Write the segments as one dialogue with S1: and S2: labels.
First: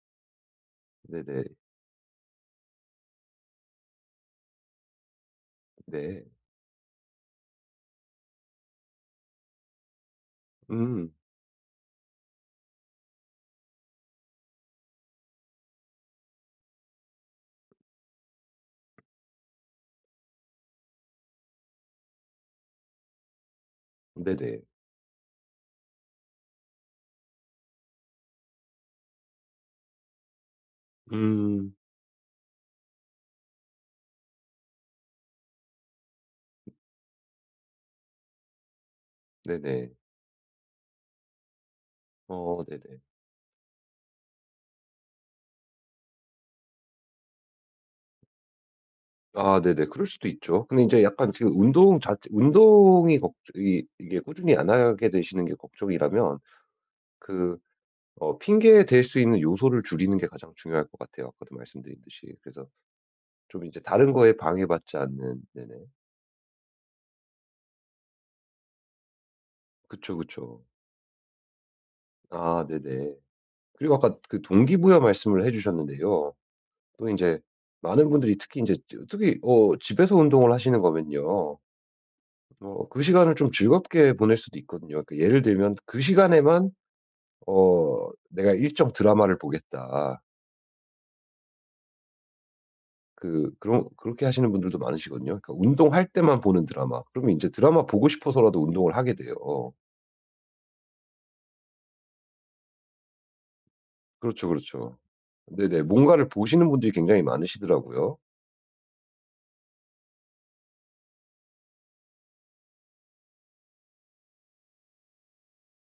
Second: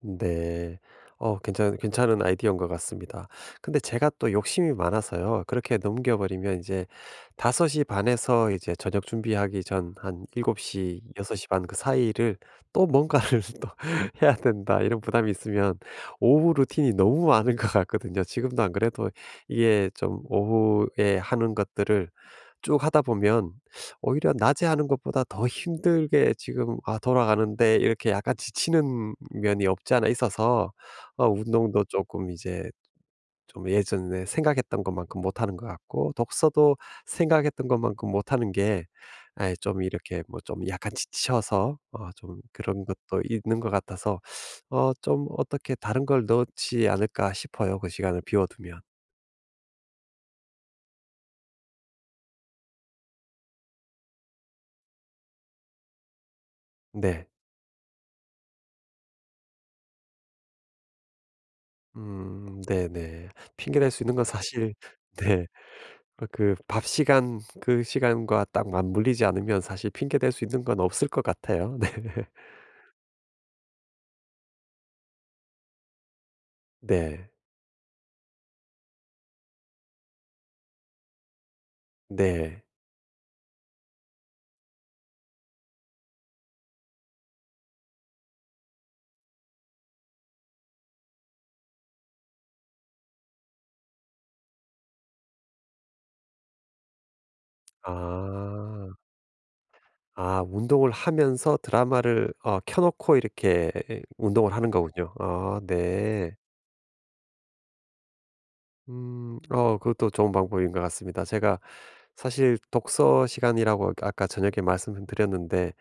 S1: 네. 어
S2: 네네.
S1: 괜찮은 괜찮은 아이디어인 것 같습니다. 근데 제가 또 욕심이 많아서요. 그렇게 넘겨
S2: 네.
S1: 버리면 인제 5:30 에서 이제 저녁 준비하기 전 한 '7:00
S2: 음.
S1: 6:30 사이를 또 뭔가를 또 해야 된다.' 이런 부담이 있으면 오후 루틴이 너무 많은 것 같거든요. 지금도 안 그래도 이게 좀 오후에 하는 것들을 쭉 하다 보면 오히려
S2: 네네.
S1: 낮에 하는 것보다 더 힘들게 지금 아 돌아가는데 이렇게 약간 지치는 면이 없지 않아 있어서 어
S2: 음.
S1: 운동도 쪼끔 이제 좀 예전에 생각했던 것만큼 못하는 것 같고 독서도 생각했던 것만큼 못 하는 게 아이 좀
S2: 네네.
S1: 이렇게 뭐 좀 약간 지쳐서 어 좀
S2: 어
S1: 그런
S2: 네네.
S1: 것도 있는 것 같아서 어 좀 어떻게 다른 걸 넣지 않을까 싶어요 그 시간을 비워 두면.
S2: 아 네네. 그럴 수도 있죠. 근데 이제 약간 지금 운동 자체 운동이 걱 이 이게 꾸준히 안 하게 되시는 게 걱정이라면
S1: 네.
S2: 그 어 핑계 댈 수 있는 요소를 줄이는 게 가장 중요할 것 같아요 아까도 말씀드렸듯이.
S1: 음
S2: 그래서
S1: 네네.
S2: 좀 이제
S1: 핑계 댈 수
S2: 다른
S1: 있는 건
S2: 것에
S1: 사실
S2: 방해받지 않는
S1: 네.
S2: 네네.
S1: 어 그 밥 시간 그 시간과 딱 맞물리지 않으면 사실
S2: 그쵸,
S1: 핑계 댈 수
S2: 그쵸.
S1: 있는 건 없을 것 같아요 네.
S2: 아 네네. 그리고 아까 그 동기부여 말씀을 해 주셨는데요. 또
S1: 네.
S2: 인제 많은 분들이 특히 인제 저 특히 어 집에서 운동을 하시는 거면요.
S1: 네.
S2: 어 그 시간을 좀 즐겁게 보낼 수도 있거든요. 그 예를 들면 그 시간에만 어 '내가 일정 드라마를 보겠다.' 그 그런 그렇게 하시는 분들도 많으시거든요. 그니까 운동할 때만 보는 드라마. 그러면 이제 드라마 보고 싶어서라도 운동을
S1: 아.
S2: 하게 돼요.
S1: 아 운동을 하면서 드라마를 어 켜 놓고 이렇게
S2: 그렇죠,
S1: 운동을 하는
S2: 그렇죠.
S1: 거군요. 아
S2: 네네. 뭔가를
S1: 네.
S2: 보시는 분들이 굉장히 많으시더라고요.
S1: 음 어 그것도 좋은 방법인 것 같습니다. 제가 사실 독서 시간이라고 아까 저녁에 말씀은 드렸는데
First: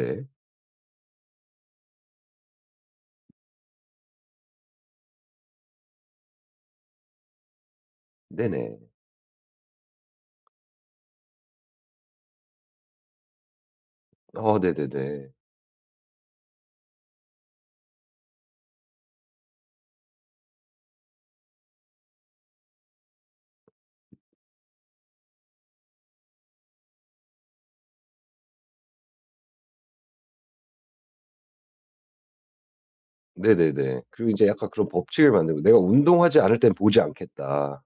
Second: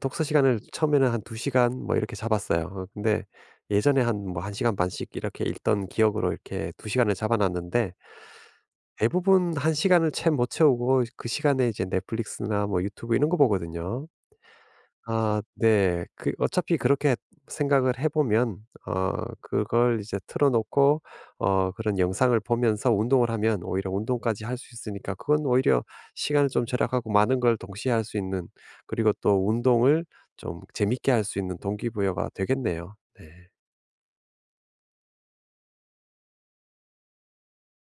S1: 독서 시간을 처음에는 한 2 시간 뭐 이렇게 잡았어요. 어 근데 예전에 한 뭐 1 시간 반씩 이렇게 읽던 기억으로 이렇게 2 시간을 잡아 놨는데
S2: 네네.
S1: 대부분 1 시간을 채 못 채우고 그 시간에 이제 넷플릭스나 뭐 유튜브 이런 거 보거든요.
S2: 아 네네네.
S1: 아 네. 그 어차피 그렇게 생각을 해 보면 어 그걸 이제 틀어 놓고 어 그런 영상을 보면서 운동을 하면 오히려 운동까지 할 수 있으니까 그건 오히려 시간을 좀 절약하고 많은 걸 동시에 할 수 있는 그리고 또 운동을 좀 재밌게 할 수 있는 동기부여가 되겠네요. 네.
S2: 네네네. 그리고 이제 약간 그런 법칙을 만들고 '내가 운동하지 않을 땐 보지 않겠다.'